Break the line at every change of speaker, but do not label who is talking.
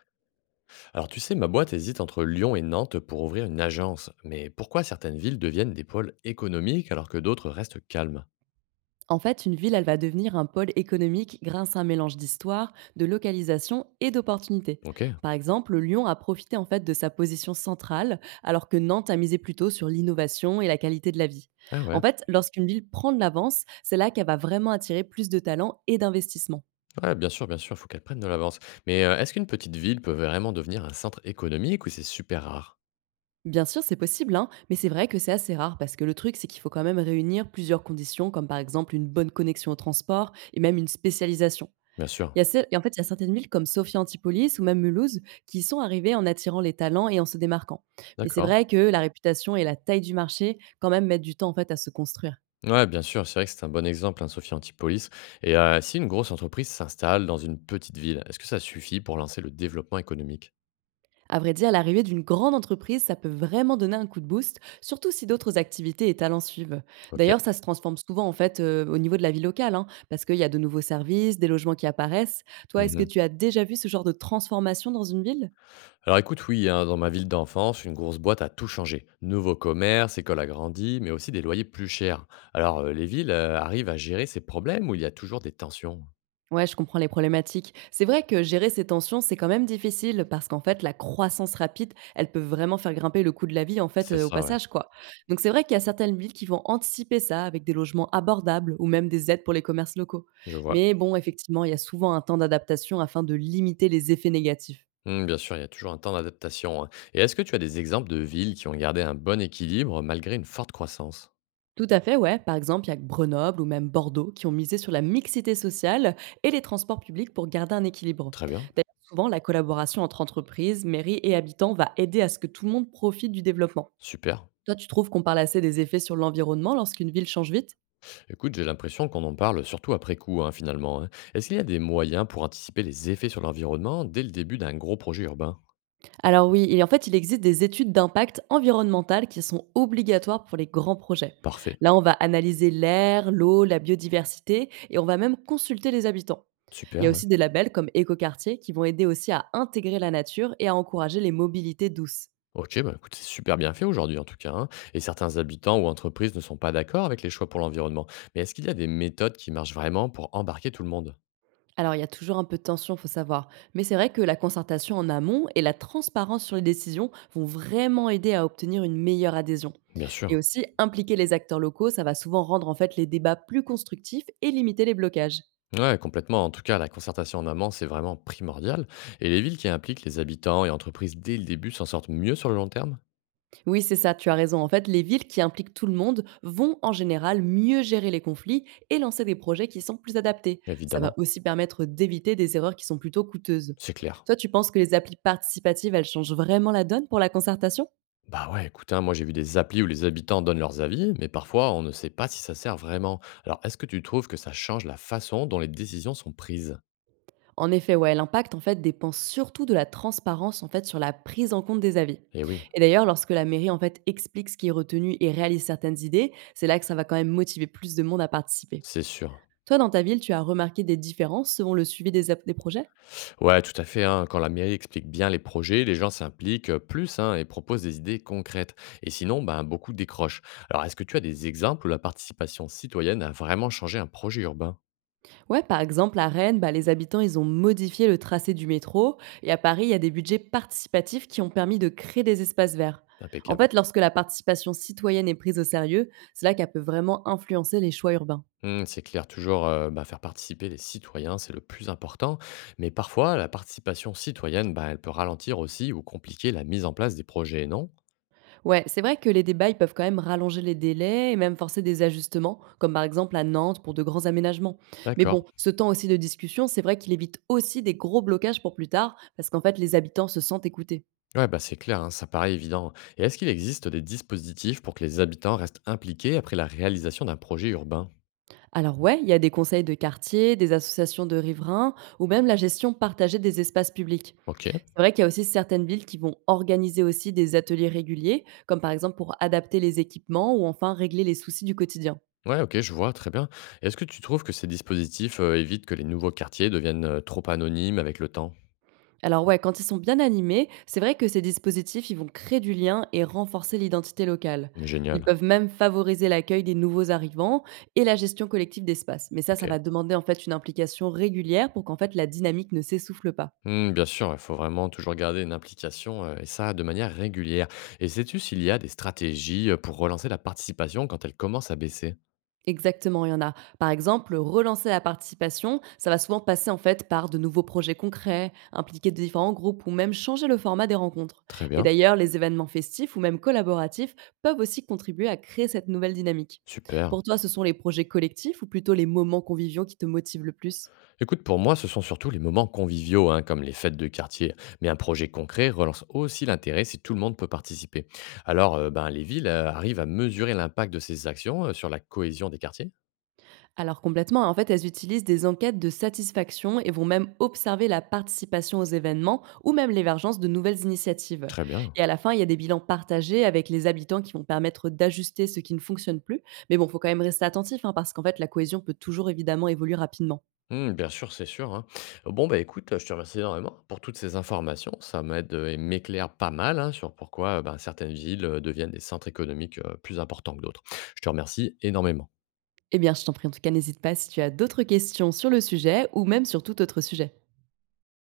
Alors tu sais, ma boîte hésite entre Lyon et Nantes pour ouvrir une agence. Mais pourquoi certaines villes deviennent des pôles économiques alors que d'autres restent calmes?
En fait, une ville, elle va devenir un pôle économique grâce à un mélange d'histoire, de localisation et d'opportunités.
Ok.
Par exemple, Lyon a profité en fait de sa position centrale, alors que Nantes a misé plutôt sur l'innovation et la qualité de la vie.
Ah
En
ouais.
fait, lorsqu'une ville prend de l'avance, c'est là qu'elle va vraiment attirer plus de talents et d'investissements.
Ouais, bien sûr, il faut qu'elles prennent de l'avance. Mais est-ce qu'une petite ville peut vraiment devenir un centre économique ou c'est super rare?
Bien sûr, c'est possible, hein, mais c'est vrai que c'est assez rare parce que le truc, c'est qu'il faut quand même réunir plusieurs conditions, comme par exemple une bonne connexion au transport et même une spécialisation.
Bien sûr.
Il y a celles et en fait, il y a certaines villes comme Sophia Antipolis ou même Mulhouse qui sont arrivées en attirant les talents et en se démarquant. Mais c'est
D'accord.
vrai que la réputation et la taille du marché, quand même, mettent du temps en fait à se construire.
Ouais, bien sûr, c'est vrai que c'est un bon exemple, hein, Sophie Antipolis. Et si une grosse entreprise s'installe dans une petite ville, est-ce que ça suffit pour lancer le développement économique?
À vrai dire, l'arrivée d'une grande entreprise, ça peut vraiment donner un coup de boost, surtout si d'autres activités et talents suivent.
Ok.
D'ailleurs, ça se transforme souvent en fait au niveau de la vie locale, hein, parce qu'il y a de nouveaux services, des logements qui apparaissent. Toi, est-ce que tu as déjà vu ce genre de transformation dans une ville?
Alors écoute, oui, hein, dans ma ville d'enfance, une grosse boîte a tout changé. Nouveau commerce, école agrandie, mais aussi des loyers plus chers. Alors les villes arrivent à gérer ces problèmes où il y a toujours des tensions.
Ouais, je comprends les problématiques. C'est vrai que gérer ces tensions, c'est quand même difficile parce qu'en fait, la croissance rapide, elle peut vraiment faire grimper le coût de la vie en fait
C'est
au
ça, ouais,
passage quoi. Donc c'est vrai qu'il y a certaines villes qui vont anticiper ça avec des logements abordables ou même des aides pour les commerces locaux.
je vois.
Mais bon, effectivement, il y a souvent un temps d'adaptation afin de limiter les effets négatifs.
Hmm, bien sûr, il y a toujours un temps d'adaptation, hein. Et est-ce que tu as des exemples de villes qui ont gardé un bon équilibre malgré une forte croissance?
Tout à fait, ouais. Par exemple, il y a que Grenoble ou même Bordeaux qui ont misé sur la mixité sociale et les transports publics pour garder un équilibre.
Très bien,
D'ailleurs, souvent, la collaboration entre entreprises, mairies et habitants va aider à ce que tout le monde profite du développement.
super.
Toi, tu trouves qu'on parle assez des effets sur l'environnement lorsqu'une ville change vite?
Écoute, j'ai l'impression qu'on en parle surtout après coup, hein, finalement, hein. Est-ce qu'il y a des moyens pour anticiper les effets sur l'environnement dès le début d'un gros projet urbain?
Alors oui, en fait, il existe des études d'impact environnemental qui sont obligatoires pour les grands projets.
Parfait,
Là, on va analyser l'air, l'eau, la biodiversité et on va même consulter les habitants. Il y a
super, ouais.
aussi des labels comme Écoquartier qui vont aider aussi à intégrer la nature et à encourager les mobilités douces.
OK, bah, écoute, c'est super bien fait aujourd'hui en tout cas, hein. Et certains habitants ou entreprises ne sont pas d'accord avec les choix pour l'environnement. Mais est-ce qu'il y a des méthodes qui marchent vraiment pour embarquer tout le monde?
Alors, il y a toujours un peu de tension, faut savoir. Mais c'est vrai que la concertation en amont et la transparence sur les décisions vont vraiment aider à obtenir une meilleure adhésion.
Bien
Et
sûr.
aussi, impliquer les acteurs locaux, ça va souvent rendre en fait les débats plus constructifs et limiter les blocages.
Ouais, complètement. En tout cas, la concertation en amont, c'est vraiment primordial. Et les villes qui impliquent les habitants et entreprises dès le début s'en sortent mieux sur le long terme?
Oui, c'est ça, tu as raison. En fait, les villes qui impliquent tout le monde vont en général mieux gérer les conflits et lancer des projets qui sont plus adaptés. Ça va
Évidemment,
aussi permettre d'éviter des erreurs qui sont plutôt coûteuses.
c'est clair.
Toi, tu penses que les applis participatives, elles changent vraiment la donne pour la concertation?
Bah ouais, écoute, hein, moi j'ai vu des applis où les habitants donnent leurs avis, mais parfois on ne sait pas si ça sert vraiment. Alors est-ce que tu trouves que ça change la façon dont les décisions sont prises?
En effet, ouais, l'impact en fait dépend surtout de la transparence en fait sur la prise en compte des avis.
Eh oui,
Et d'ailleurs, lorsque la mairie en fait explique ce qui est retenu et réalise certaines idées, c'est là que ça va quand même motiver plus de monde à participer.
c'est sûr.
Toi, dans ta ville, tu as remarqué des différences selon le suivi des, des projets?
Ouais, tout à fait, hein. Quand la mairie explique bien les projets, les gens s'impliquent plus, hein, et proposent des idées concrètes. Et sinon, ben, beaucoup décrochent. Alors, est-ce que tu as des exemples où la participation citoyenne a vraiment changé un projet urbain?
Ouais, par exemple, à Rennes, bah, les habitants, ils ont modifié le tracé du métro. Et à Paris, il y a des budgets participatifs qui ont permis de créer des espaces verts. En
Impeccable.
fait, lorsque la participation citoyenne est prise au sérieux, c'est là qu'elle peut vraiment influencer les choix urbains.
Hmm, c'est clair, toujours ben, faire participer les citoyens, c'est le plus important. Mais parfois, la participation citoyenne, ben, elle peut ralentir aussi ou compliquer la mise en place des projets, non?
Ouais, c'est vrai que les débats, ils peuvent quand même rallonger les délais et même forcer des ajustements, comme par exemple à Nantes pour de grands aménagements. Mais
D'accord.
bon, ce temps aussi de discussion, c'est vrai qu'il évite aussi des gros blocages pour plus tard, parce qu'en fait, les habitants se sentent écoutés.
Ouais, bah c'est clair, hein, ça paraît évident. Et est-ce qu'il existe des dispositifs pour que les habitants restent impliqués après la réalisation d'un projet urbain?
Alors ouais, il y a des conseils de quartier, des associations de riverains ou même la gestion partagée des espaces publics.
Ok.
C'est vrai qu'il y a aussi certaines villes qui vont organiser aussi des ateliers réguliers, comme par exemple pour adapter les équipements ou enfin régler les soucis du quotidien.
Ouais, OK, je vois, très bien. Est-ce que tu trouves que ces dispositifs, évitent que les nouveaux quartiers deviennent, trop anonymes avec le temps?
Alors ouais, quand ils sont bien animés, c'est vrai que ces dispositifs, ils vont créer du lien et renforcer l'identité locale. Ils
Génial,
peuvent même favoriser l'accueil des nouveaux arrivants et la gestion collective d'espace. Mais ça
OK.
va demander en fait une implication régulière pour qu'en fait la dynamique ne s'essouffle pas.
Mmh, bien sûr, il faut vraiment toujours garder une implication, et ça de manière régulière. Et sais-tu s'il y a des stratégies, pour relancer la participation quand elle commence à baisser?
Exactement, il y en a. Par exemple, relancer la participation, ça va souvent passer en fait par de nouveaux projets concrets, impliquer de différents groupes ou même changer le format des rencontres.
Très
Et
bien,
d'ailleurs, les événements festifs ou même collaboratifs peuvent aussi contribuer à créer cette nouvelle dynamique.
super.
Pour toi, ce sont les projets collectifs ou plutôt les moments conviviaux qui te motivent le plus?
Écoute, pour moi, ce sont surtout les moments conviviaux, hein, comme les fêtes de quartier. Mais un projet concret relance aussi l'intérêt si tout le monde peut participer. Alors, ben, les villes, arrivent à mesurer l'impact de ces actions, sur la cohésion des quartiers?
Alors complètement, en fait, elles utilisent des enquêtes de satisfaction et vont même observer la participation aux événements ou même l'émergence de nouvelles initiatives.
Très bien.
Et à la fin, il y a des bilans partagés avec les habitants qui vont permettre d'ajuster ce qui ne fonctionne plus. Mais bon, faut quand même rester attentif hein, parce qu'en fait, la cohésion peut toujours évidemment évoluer rapidement.
Mmh, bien sûr, c'est sûr, hein. Bon, bah, écoute, je te remercie énormément pour toutes ces informations. Ça m'aide, et m'éclaire pas mal, hein, sur pourquoi, ben, certaines villes, deviennent des centres économiques, plus importants que d'autres. Je te remercie énormément.
Eh bien, je t'en prie, en tout cas, n'hésite pas si tu as d'autres questions sur le sujet ou même sur tout autre sujet.